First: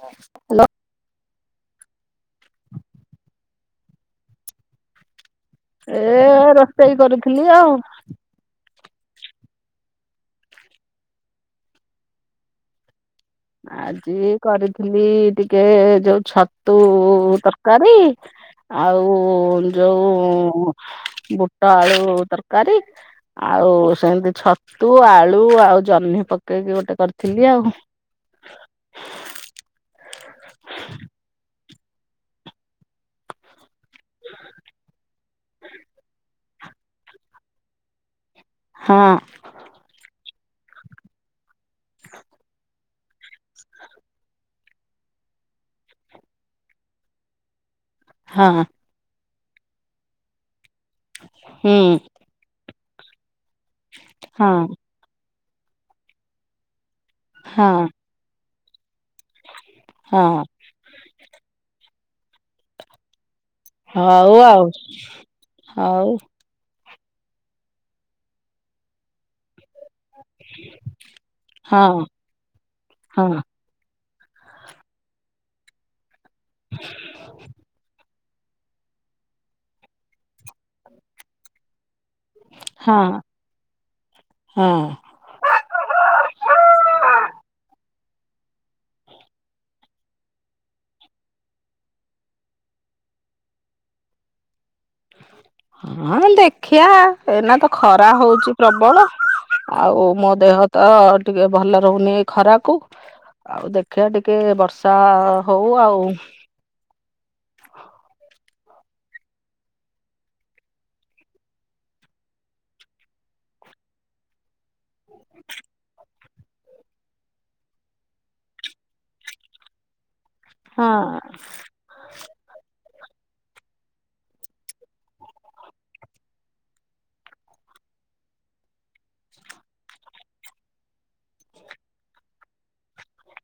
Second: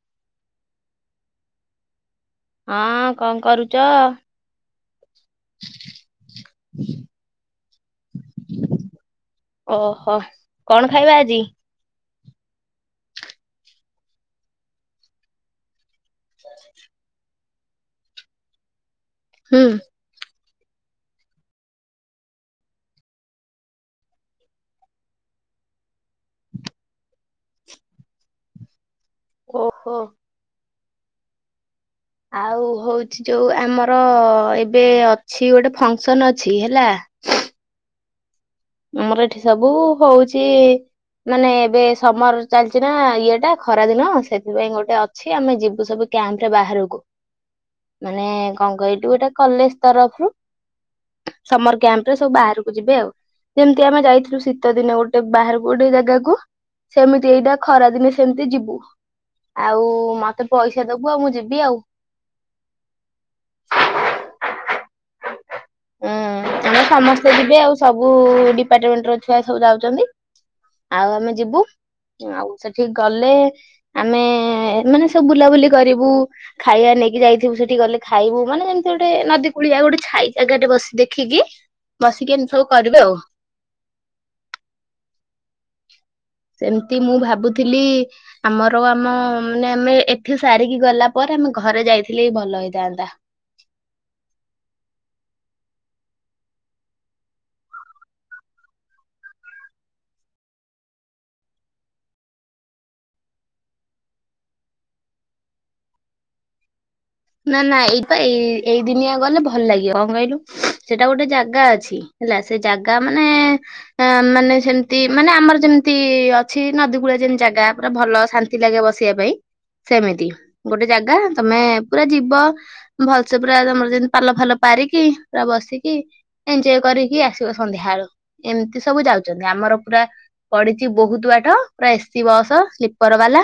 Hello. ଅଁ କଂ କରୁଚ? ଏ ରୋଷେଇ କରୁଥିଲି ଆଉ। ଓହୋ କଣ ଖାଇବା ଆଜି? ଆଜି କରିଥିଲି ଟିକେ ଯୋଉ ଛତୁ ତ କରି ଆଉ ହୁଁ। ଯୋଉ ବୁଟ ଆଳୁ ତରକାରୀ ଆଉ ସେମତି ଛତୁ ଆଳୁ ଆଉ ଜହ୍ନି ପକେଇକି ଗୋଟେ କରିଥିଲି ଆଉ। ଓହୋ। [inaudible] ଆଉ ହୋଉଛି ଯୋଉ ଆମ ମର ଏବେ ଅଛି ଗୋଟେ ଫଙ୍କସନ ଛି ହେଲା। ହଁ ମର ଏଠି ସବୁ ହୋଉଛ ଛି ମାନେ ଏବେ ସମର ଚାଲଛି ନା ଇଏ ଟା ଖରା ଦିନ ସେଥିପାଇଁ ଗୋଟେ ଅଛି, ଆମେ ଯିବୁ ସବୁ କ୍ୟାମ୍ପ ରେ ବାହାରୁକୁ। ମାନେ ହଁ କଂ କଇଲୁ ଏଟା କଲେଜ ତରଫରୁ। ହୁଁ ସମର କ୍ୟାମ୍ପ ରେ ସବୁ ବାହାରୁ ଯିବେ ଆଉ। ଯେମିତି ଆମେ ଯାଇଥିଲୁ ହଁ ଶୀତ ଦିନେ ଗୋଟେ ବାହାର ଗୁଡ଼ ଦାଗକୁୁ। ସେମିତି ଏଇଟା ଖରା ଦିନେ ସେମିତି ଯିବ। ହ। ଆଉ ହଁ ହଁ ମତେ ପଇସା ଦବୁ ଆଉ ମୁଁ ଯିବି ଆଉ। ହଉ ଆଉ। ହଉ। ଉଁ ଆମେ ସମସ୍ତେ ଯିବେ ଆଉ ସବୁ ଡିପାର୍ଟମେଣ୍ଟ ର ଛୁଆ ସବୁ ଯାଉଛନ୍ତି। ଆଉ ଆମେ ଯିବୁ ହଁ ଆଉ ସେଠିକ ହଁ ଗଲେ। ଆମେ ମାନେ ସବୁ ବୁଲାବୁଲି କରିବୁ। ଖାଇବା ନେଇକି ଯାଇଥିବୁ ସେଠି ଗଲେ। ଖାଇବୁ ମାନେ ଯେମିତି ଗୋଟେ ନଦୀ କୁଳିଆ ଗୋଟେ ଖାଇ। ଜାଗାଟେ ବସି ଦେଖିକି ବସିକି ଏମିତି ସବୁ କରିବେ ଆଉ ହଁ ହଁ। ସେମିତି ମୁଁ ଭାବୁଥିଲି ଆମର ଆମ ମାନେ ଆମେ ଏଠି ସାରିକି ଗଲା ପରେ ଆମେ ଘରେ ଯାଇଥିଲେ ଭଲ ହେଇଥାନ୍ତା। ହଁ ଦେଖିବା ଏଇନା ତ ଖରା ହଉଛି ପ୍ରବଳ ଆଉ ମୋ ଦେହ ତ ଟିକେ ଭଲ ରହୁନି ଏଇ ଖରାକୁ ଆଉ ଦେଖିବା ଟିକେ ବର୍ଷା ହଉ ଆଉ ନା ନା ଏଇପା ଏଇ ଏଇ ଦିନିଆ ଗଲେ ଭଲ ଲାଗିବ କଣ କହିଲୁ ସେଟା ଗୋଟେ ଜାଗା ଅଛି ହେଲା ସେ ଜାଗା ମାନେ ମାନେ ସେମିତି ମାନେ ଆମର ଯେମିତି ଅଛି ନଦୀ କୂଳି ଯେମିତି ଜାଗା ପୁରା ଭଲ ଶାନ୍ତି ଲାଗେ ବସିବା ପାଇଁ ସେମିତି ଗୋଟେ ଜାଗା ହଁ ତମେ। ପୁରା ଯିବ। ଭଲସେ ପୁରା ତମର ଯେମିତି ପାଲ ଫାଲ ପାରିକି ପୁରା ବସିକି ଏଞଜୟ କରିକି ଆସିବ ସନ୍ଧ୍ୟା ବଳୁ ଏମିତି ସବୁ ଯାଉଛନ୍ତି ଆମର ପୁରା ପଡିଛି ବହୁତ ବାଟ ପୁରା ଏସି ବସ ସ୍ଲିପର ବାଲା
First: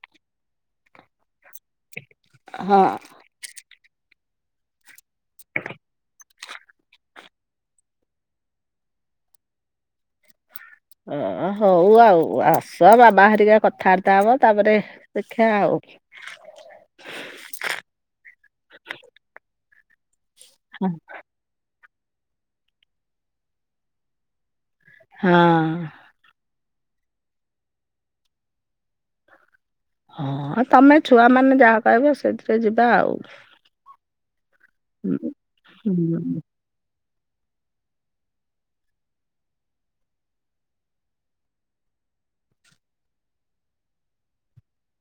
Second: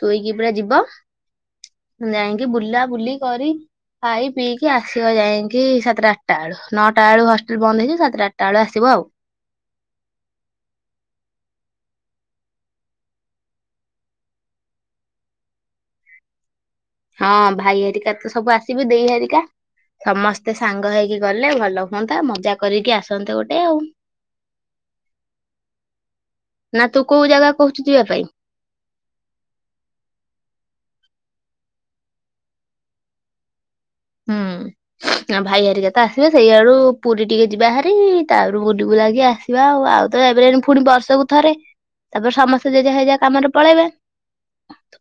ଶୋଇକି ପୁରା ଯିବ। ମୁ ଯାାଇକି ବୁଲ। ହଁ। ବୁଲାବୁଲି କରି। ଭାଇ ପିଇକ ଆ। ସିଅ ଯାଇକି ସାତଟା। ଟା ବ ନଅଟା ବେଳୁ ହଷ୍ଟେଲ ବନ୍ଦ ହେଇଯିବ ସାତଟା ଆଠଟା ବେଳୁ ଆସିବ ଆଉ ଓ ହଉ ଆଉ ଆସ ବାବା ହେରିକା କଥାବାର୍ତ୍ତା ହବ ତାପରେ ଦେଖିବା ଆଉ ହଁ ଭାଇ ହରିକା ତ ସବୁ ଆସିବି ଦେଇ ହରିକା ସମସ୍ତେ ମତେ ସାଙ୍ଗ ହେଇକି ଗଲେ ଭଲ ହୁହନ୍ତା ମଜା କରିକି ଆସନ୍ତେ ଗୋଟେ ଆଉ ହଁ। ନା ତୁ କୋଉ ଜାଗା କହୁଛୁ ଯିବା ପାଇଁ ହଁ ତମେ ଛୁଆ ମାନେ ଯାହା କହିବ ସେଥିରେ ଯିବା ଆଉ। ହୁଁ ଭାଇ ଆରିକା ତ ଆସିବେ ହୁଁ। ସେଇଆଡୁ। ପୁରୀ ଟିକେ ଯିବା ହାରି ତାପରେ ପୁରୀକୁ ଲାଗି ଆସିବା ଆଉ ଆଉ ତ ଏବେ ପୁଣି ବର୍ଷକୁ ଥରେ ତାପରେ ସମସ୍ତେ ଜେଜା ହେ ଯା କାମରେ ପଳେଇବେ।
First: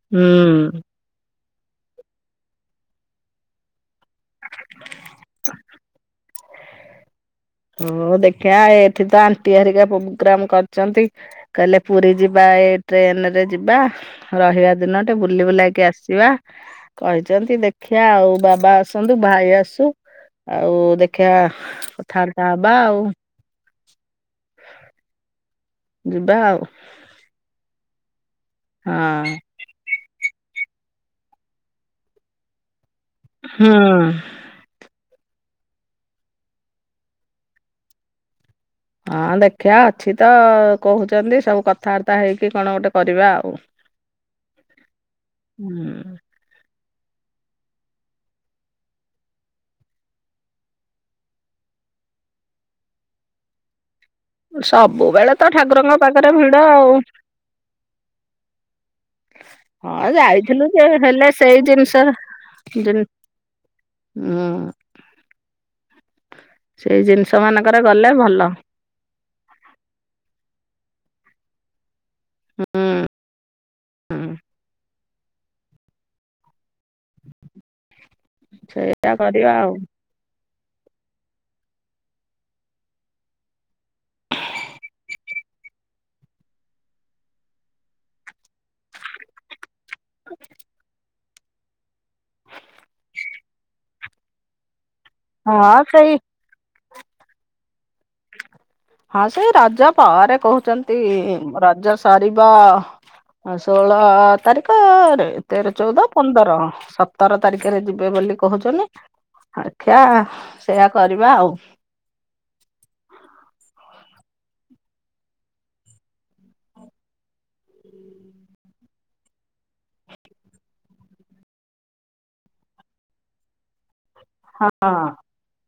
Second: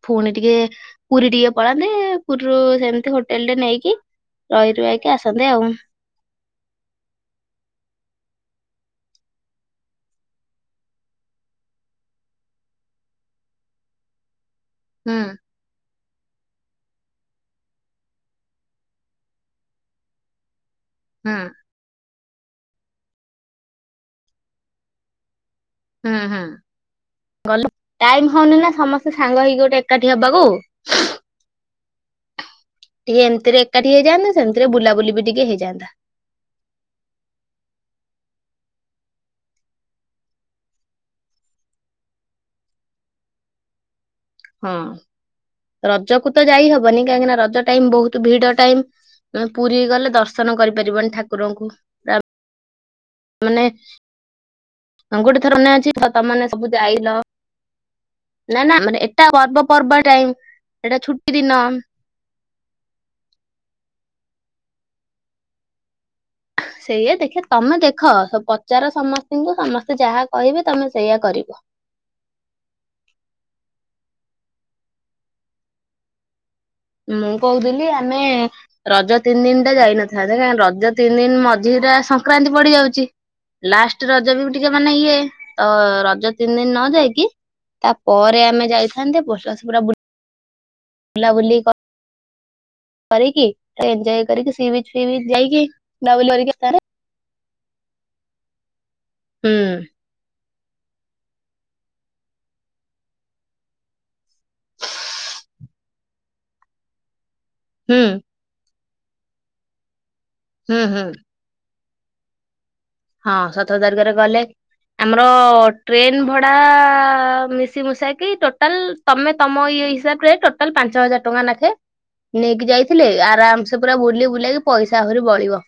ପୁଣି ଟିକେ ହୁଁ। ପୁରୀ ଟିକେ ପଳାନ୍ତି ପୁରୀରୁ ସେମିତି ହୋଟେଲ ଟେ ନେଇକି। କି। ରହି ରୁହା କି ଆସନ୍ତେ ଆଉ। ହଁ ଦେଖିବା ଏଠି ତ ଆଣ୍ଟି ହେରିକା ପ୍ରୋଗ୍ରାମ କରିଛନ୍ତି କହିଲେ ପୁରୀ ଯିବା ଏ ଟ୍ରେନ ରେ ଯିବା। ରହିବା ଦିନ ଟେ ହୁଁ ବୁଲି ବୁଲାକି ଆସି। ଯିବା କହିଛନ୍ତି ଦେଖିଆ ଆଉ ବାବା ଆସନ୍ତୁ ଭାଇ ଆସୁ ଆ। ଆଉ ଦେଖିଆ। ହୁଁ [unintelligible] [unintelligible] ହୁଁ ଯିବା ହୁଁ ଆଉ ଗଲ। ଟାଇମ୍। ହଉନି ନା ସମସ୍ତେ ସାଙ୍ଗ ହେଇକି ଗୋଟେ ଏକାଠି ହବାକୁ। [unintelligible] ଟିକେ ଏମତିରେ ହଁ ଏକାଠି ହୁଁ ହେଇଯାନ୍ତତା ସେମିତିରେ ବୁଲାବୁଲି ବିି ଟିକେ ହେଇଯ। [unintelligible] ହଁ ଦେଖିବା ଅଛି ତ କହୁଛନ୍ତି ସବୁ କଥାବାର୍ତ୍ତା ହେଇକି କଣ ଗୋଟେ କରିବା ଆଉ। ହଁ ହୁଁ ରଜକୁ ତ ଯାଇ ହବ। ହବନି କାହିଁକି ନା ରଜ ଟାଇମ ବହୁତ ଭିଡ ଟାଇମ ପୁରୀ ଗଲେ ଦର୍ଶନ କରିପାରିବନି ଠାକୁରଙ୍କୁ ମାନେ। ହଁ ସବୁବେଳେ ଗୋଟେ ତ ଥରେ ଠାକୁରଙ୍କ ପାଖରେ ଭିଡ ଆଉ [inaudible] ହଁ ଯାଇଥିଲୁ ଯେ ଛୁଟି ହେଲେ ସେଇ ଦିନ ଜିନିଷ ଜିନ୍। ହୁଁ। ସେଇ ସେଇଆ ଜିନିଷ ଦେଖେ ତମେ ମାନଙ୍କରେ ଗଲେ ଦେଖ ଭଲ ପଚାର ସମସ୍ତିଙ୍କୁ ସମସ୍ତେ ଯାହା କହିବେ। ତମେ ସେଇୟା କରିବ। ହୁଁ ହୁଁ। ମୁଁ କହୁଥିଲି ଆମେ ସେଇଆ ରଜ ତିନି କରିବା ଦିନ ଆଉ ଟା ଯାଇନଥାନ୍ତେ [inaudible] ରଜ ତିନି ଦିନ ମଝିରେ ସଂକ୍ରାନ୍ତି ପଡି ଯାଉଛି ଲାଷ୍ଟ ରଜ ବି ଟିକେ ମାନେ ଇଏ ତ ରଜ ତିନି ଦିନ ନ ଯାଇକି ତା ପରେ ଆମେ ଯାଇଥାନ୍ତେ ବୋଲର ବୁଲାବୁଲି କ କିି ଏଞ୍ଜୟ୍ କରିକି ସି ବି ସି ବିଚ୍ ଯାଇକି ହଁ ସେଇ ବୁଲାବୁଲି ହଁ ସେ ହୁଁ ରଜ ପରେ କହୁ ରଜ ସରିବ ଷୋହଳ ତାରିଖ ରେ ତେର ଚଉଦ ପନ୍ଦର ସ ତର ତାରିଖରେ ହୁଁ ଯିବେ ବୋଲି କହୁଛନ୍ତି। [unintelligible] ହୁଁ ସେଇୟା ହୁଁ। କରିବା ଆଉ। ହଁ ସତର ତାରିଖରେ ଗଲେ ଆମର ଟ୍ରେନ ଭଡା ମିଶିମୁଶାକି ଟୋଟାଲ ତମେ ତମ ଇଏ ହିସାବରେ ଟୋଟାଲ ପାଞ୍ଚ ହଜାର ଟଙ୍କା ନାଖେ ନେଇକି ଯାଇଥିଲେ ଆରାମସ ପୁରା ବୁଲି ବୁଲାକି ପଇସା ହଁ। ଆହୁରି ବଳିବ।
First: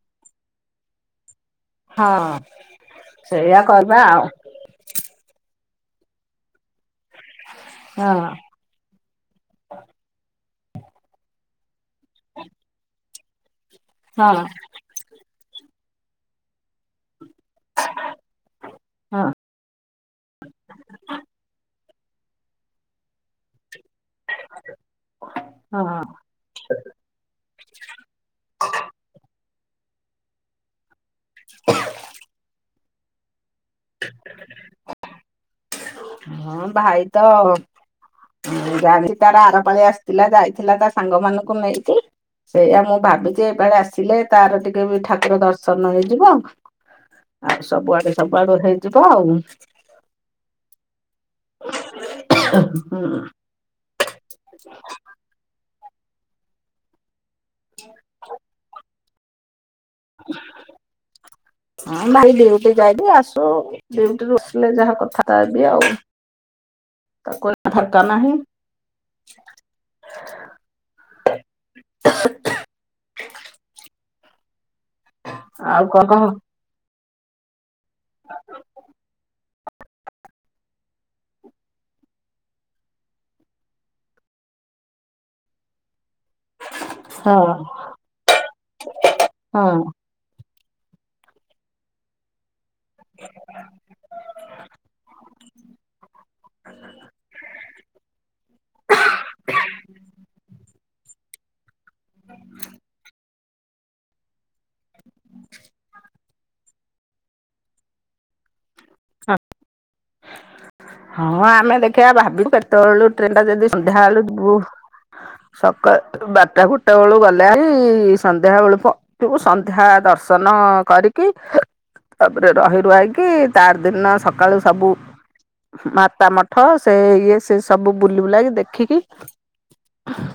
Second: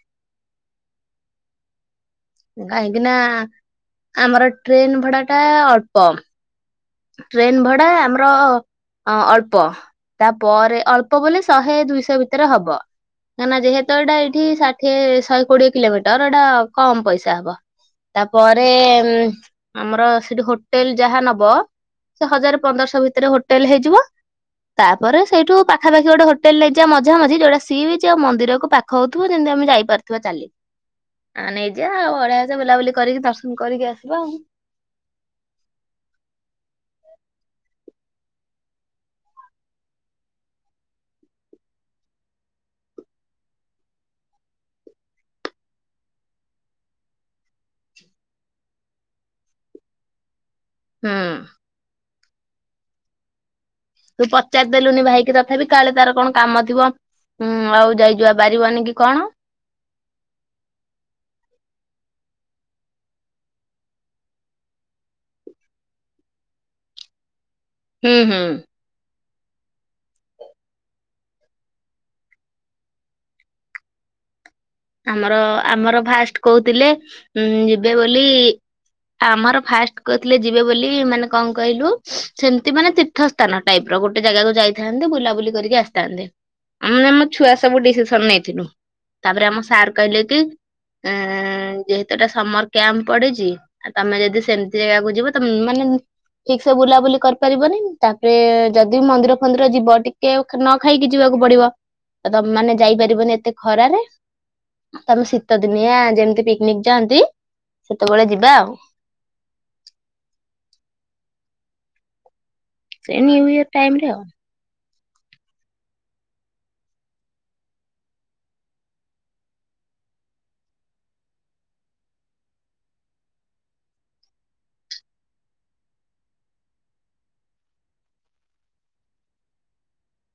ହଁ। କାହିଁକି ନା ସେଇଆ କରିବା ଆଉ। ଆମର ଟ୍ରେନ ଭଡା ଟା ଅଟ କମ୍। ଟ୍ରେନ ଭଡା ହଁ ଆମର ଅ ଅଳ୍ପ ତାପରେ ଅଳ୍ପ ବୋ ଶହେ ଦୁଇଶହ ଭିତରେ ହବ କାହିଁକିନା ଯେହେତ ଗୀତଟା ହଁ ଏଠି ଷାଠିଏ କୋଡିଏ କିଲୋମିଟର ଏଇଟା କମ ପଇସା। ହବ ତାପରେ ହଁ। ଆମର ସେଠି ହୋଟେଲ ଯାହା ନବ। ସେ ହଜାର ପନ୍ଦରଶହ ଭିତରେ ହୋଟେଲ ହେଇ ତାପରେ ସେଇଠୁ ହଁ ପାଖାପାଖି ଗୋଟେ ହୋଟେଲ ନେଇଯିବା ମଝା ମଝି ଯୋଉଟା ସିଏ ବି ଯଉ ମନ୍ଦିରକୁ ପାଖ ହଉଥିବ ଯେମିତି ଆମେ ଯାଇପାରୁଥିବା ଚାଲି ଆ ନେଇଜ ଆଉ ଅଡେଇଆସ ବୁଲାବୁଲି କରିକି କରିକି ଆସିବା ଆଉ। ହଁ ଭାଇ ତ ଜାଣି ତାର ଆରପାଳି ଆସିଥିଲା ଯାଇଥିଲା ତା ସାଙ୍ଗ ମାନଙ୍କୁ ନେଇକି ସେଇଆ ମୁଁ ଭାବିଛି ଏପଡ ଆସିଲେ ତାର ଟିକେ ବି ଠାକୁର ଦର୍ଶନ ହେଇଯିବ ଆଉ ସବୁଆଡେ ସବୁଆଡୁ ହେଇଯିବ ଆଉ। ହୁଁ। ହୁଁ। ତୁ ପଚାରି ଦେଲୁନି ଭାଇକି ତଥାପି। କାଳେ ତାର କଣ କାମ ଥିବ। ହୁଁ ଆଉ ଯାଇଯିବା ବାରିବନ କି କଣ? [inaudible] ହ ଭାଇ ଡିଉଟି ଯାଇବି ଆସୁ ଡଉଟିରୁ ଆସିଲେ ଯାହା କଥାଟ ହେବି ଆଉ ତା କିଲ ଫଟ ହୁଁ ନାହିଁ। ହୁଁ [inaudible] ଆମର ଆଉ ଆମର କଣ କହ ଫାଷ୍ଟ କହୁଥିଲେ ହୁଁ। ଏବେ ବୋଲି ଆମର ଫାଷ୍ଟ କରିଥିଲେ ଯିବେ ବୋଲି ମାନେ କଣ କହିଲୁ ସେମିତି ମାନେ ତୀର୍ଥସ୍ଥାନ ଟାଇପ ର ଗୋଟେ ଜାଗାକୁ ଯାଇଥାନ୍ତେ ବୁଲାବୁଲି କରିକି ଆସିଥାନ୍ତେ। ଆମ ଆମ ହଁ ଛୁଆ ସବୁ ଡିସିସନ ନେଇଥିଲୁ ତାପରେ ଆମ ହଁ ସାର କିଲ କି ଉଁ ଯେହେତୁଟା ସମର୍ କ୍ୟାମ୍ ପଡିଛି ଆଉ ତମେ ଯଦି ସେମିତି ଜାଗାକୁ ଯିବ ତମେ ମାନେ ଠିକ ସେ ବୁଲାବୁଲି କରିପାରିବନି ତାପରେ ଯଦି ମନ୍ଦିର ଫନ୍ଦିର ଯିବ ଟିକେ ଖାଇକି ଯିବାକୁ ପଡ଼ିବ। ତ ତମେମାନେ ଯାଇପାରିବନି ଏତେ। ଖରାରେ। ତମେ ଶୀତ ଦିନିଆ ଯେମିତି ପିକନିକ ଯାଆନ୍ତି ସେତେବେଳେ ଯିବା ଆଉ। ହଁ ଆମେ ଦେଖିବା ଭାବିବୁ କେ ତଳୁ ସେ ଟ୍ରେଣ୍ଡା ନିଉ ଇୟର ଯଦି ଟାଇମ ସନ୍ଧ୍ୟା ରେ ବେଳେ ଆଉ ଯିବୁ ସକାଳୁ ବାରଟା ଗୋଟେ ବେଳୁ ଗଲେ ହାରି ସନ୍ଧ୍ୟା ବେଳୁ ପହଞ୍ଚିବୁ ସନ୍ଧ୍ୟା ଦର୍ଶନ କରିକି ତାପରେ ରହି ରୁହାକି ତା ଆର ଦିନ ସକାଳୁ ସବୁ ମାତା ମଠ ସେ ଇଏ ସେ ସବୁ ବୁଲି ବୁଲାକି ଦେଖିକି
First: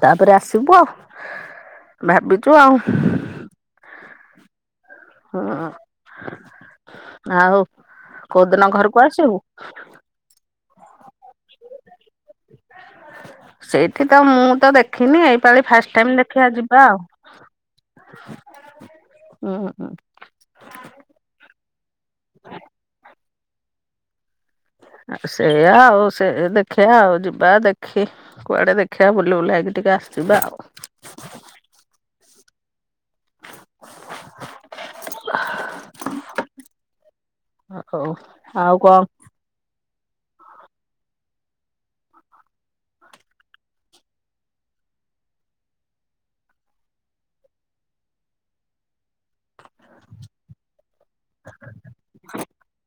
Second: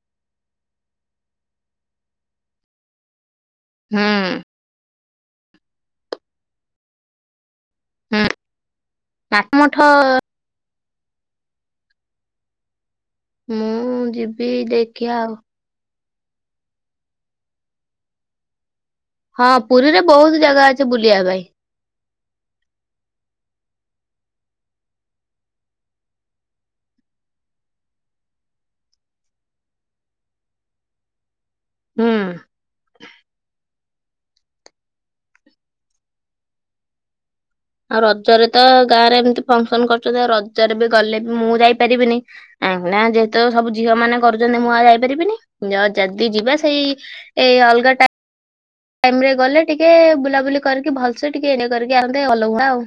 ତାପରେ ଆସିବୁ ଆଉ ଭାବିଛୁ ଆଉ ହୁଁ। ହଁ ଆଉ ହୁଁ କୋଉଦିନ ଘରକୁ ଆସିବୁ? ନାଥ ମଠ ମୁଁ ସେଇଠି ତ ମୁଁ ଯିବି ତ ଦେଖିବା ଦେଖିନି ଆଉ ଏଇପାଳି ଫାଷ୍ଟ ଟାଇମ୍ ଦେଖ ଦେଖିଆ ଯିବା ଆଉ। ହଁ ହୁଁ ପୁରୀରେ ବହୁତ ଜାଗା ଅଛି ବୁଲିବା ପାଇଁ। ସେଇଆ ଆଉ ସେ ଦେଖିବା ଆଉ ଯିବା ଦେଖି କୁଆଡେ ଦେଖିବା ବୁଲି ବୁଲାକି ଟିକେ ଆସିିବା ଆଉ। ହୁଁ। [unintelligible] ଆଉ ହଉ। ରଜରେ ତ ଆଉ କଣ ଗାଁ ରେ ଏମିତି ଫଙ୍କସନ କରି ରଜରେ ବି ଗଲେ ବି ମୁଁ ଯାଇପାରିବିନି କାହିଁକି ନା ଯେହେତୁ ସବୁ ଝିଅ ମାନେ କରୁଛନ୍ତି ମୁଁ ଆଉ ଯାଇପାରିବିନି ଯଦି ଯିବା ସେଇ ଏଇ ଅଲଗା ଟା ଟାଇମରେ ଗଲେ ଟିକେ ବୁଲାବୁଲି କରିକି ଭଲ ସେ ଟିକେ ଏଇନେ କରିକି ଆଉଛି। ଦେ ଅଲଗା ଆଉ।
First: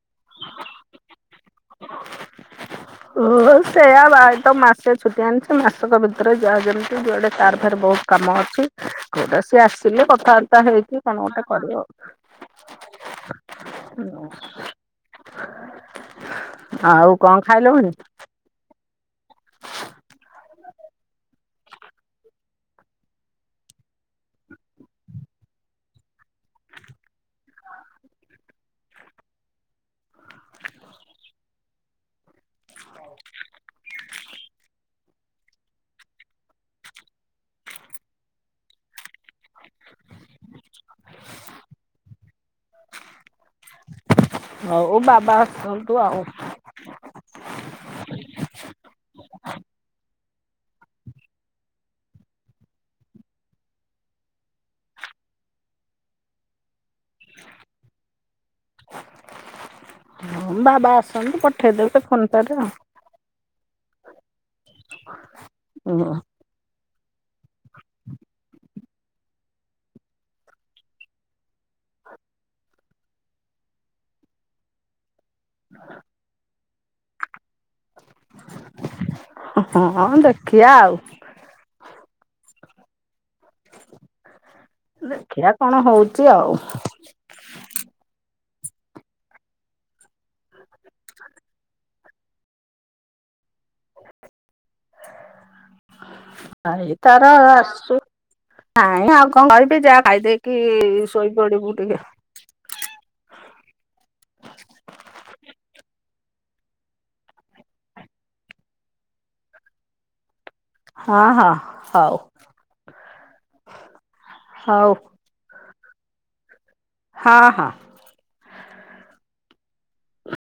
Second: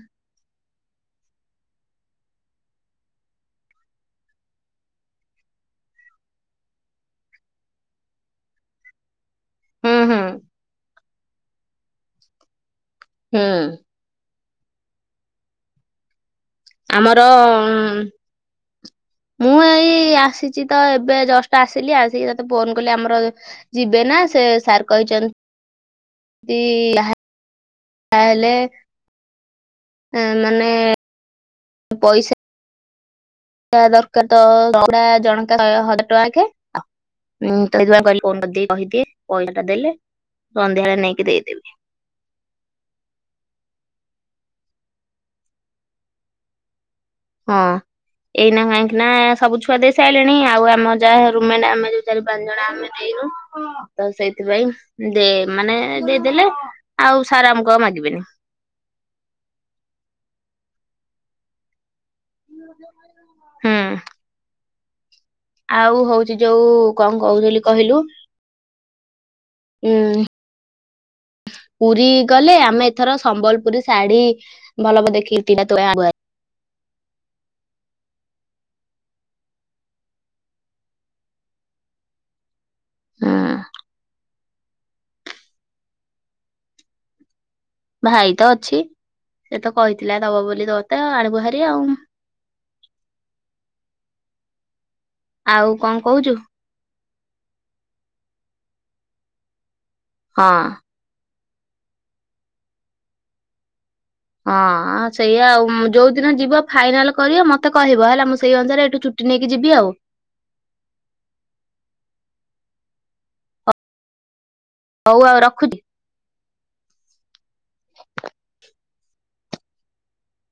ହଁ ସେଇଆ ଭାଇ ତ ମାସେ ଛୁଟି ଆଣିଛି ମାସକ ଭିତରେ ଯାହା ଯେମିତି ଯୁଆଡେ ତାର ଫେର୍ ବହୁତ କାମ ଅଛି। କୋଉଟା ସିଏ ହୁଁ ଆସିଲେ ହୁଁ କଥାବାର୍ତ୍ତା ହେଇକି କଣ ଗୋଟେ କରିବ। ହୁଁ ହୁଁ ଆଉ ଆମର କଣ? ଖାଇଲଣି? ଉଁ, ମୁଁ ଏଇ ଆସିଛି ତ ଏବେ ଜଷ୍ଟ ଆସିଲି ଆସିକି ତତେ ଫୋନ କଲି ଆମର ଯିବେ ନା ସେ ସାର୍ କହିଛନ୍ତି ଯାହା ହେଲେ ମାନେ ପଇସା ଦରକାର ତ ପୁରା ଜଣକା ଶହେ ହଜାର ଟଙ୍କା ଲାଖେ ତ ସେଇଥି ପାଇଁ କହିଲି ଫୋନ୍ କରିକି କହିଦିଏ ପଇସା ଟା ଦେଲେ ସନ୍ଧ୍ୟା ହେଲେ ନେଇକି ଦେଇଦେବି। ହଉ ବାବା ଆସନ୍ତୁ ଆଉ। ହଁ ଏଇନା କାହିଁକି ନା ସବୁ ଛୁଆ ଦେଇସା ରିଲେଣି ଆଉ ଆମ ଯାହା ରୁମିନା ଆମେ ଯୋଉ ଚାରି ପାଞ୍ଚ ଜଣ ଆମେ ଦେଇନୁ ତ ସେଇଥିପାଇଁ ମାନେ ଦେଇଦେଲେ ଆଉ ସାର ଆମକୁ ଆଉ ମାଗିବେନି। ବାବା ଆସନ୍ତୁ ପଠେଇଦେବବେ ତ ଫୋନ [inaudible] ହୁଁ ଆଉ ହଉଛି ଯୋଉ କଣ କହୁ ଥିଲି କହିଲୁ। ହୁଁ ପୁରୀ ଗଲେ ଆମେ ଏଥର ସମ୍ବଲପୁରୀ ଶାଢୀ ଭଲ ଭ ଦେଖିକ ତୋ ପାଇଁ ଆଗୁଆ। ହଁ ଦେଖଆ ଆଉ ଦେଖିବା କଣ ହଉଛି ଆଉ। ଭାଇ ତ ଅଛି ସେ ତ କହିଥିଲା ଦବ ବୋଲି ତ ଆଣିବୁହାରି ଆଉ ଆଉ କଣ କହୁଛୁ? ଭାଇ ତାର ଆସୁ ନାଇଁ ଆଉ କଣ କରିବି ଯା ଖାଇଦେଇକି ହଁ ଶୋଇ ସୋଇ ପଡିବୁ ଟିକେ ହଁ ସେଇଆା ଆଉ ଯୋଉ ଦିନ ଯିବ ଫାଇନାଲ କରିବ ମତେ କହିବ ହେଲା ମୁଁ ସେଇ ଅନୁସାରେ ଏଠୁ ଚୁଟି ନେଇକି ଯିବି ଆଉ। ହଁ ହଁ ହଉ। ହଉ ଆଉ ରଖୁଛି। ହଁ ହଁ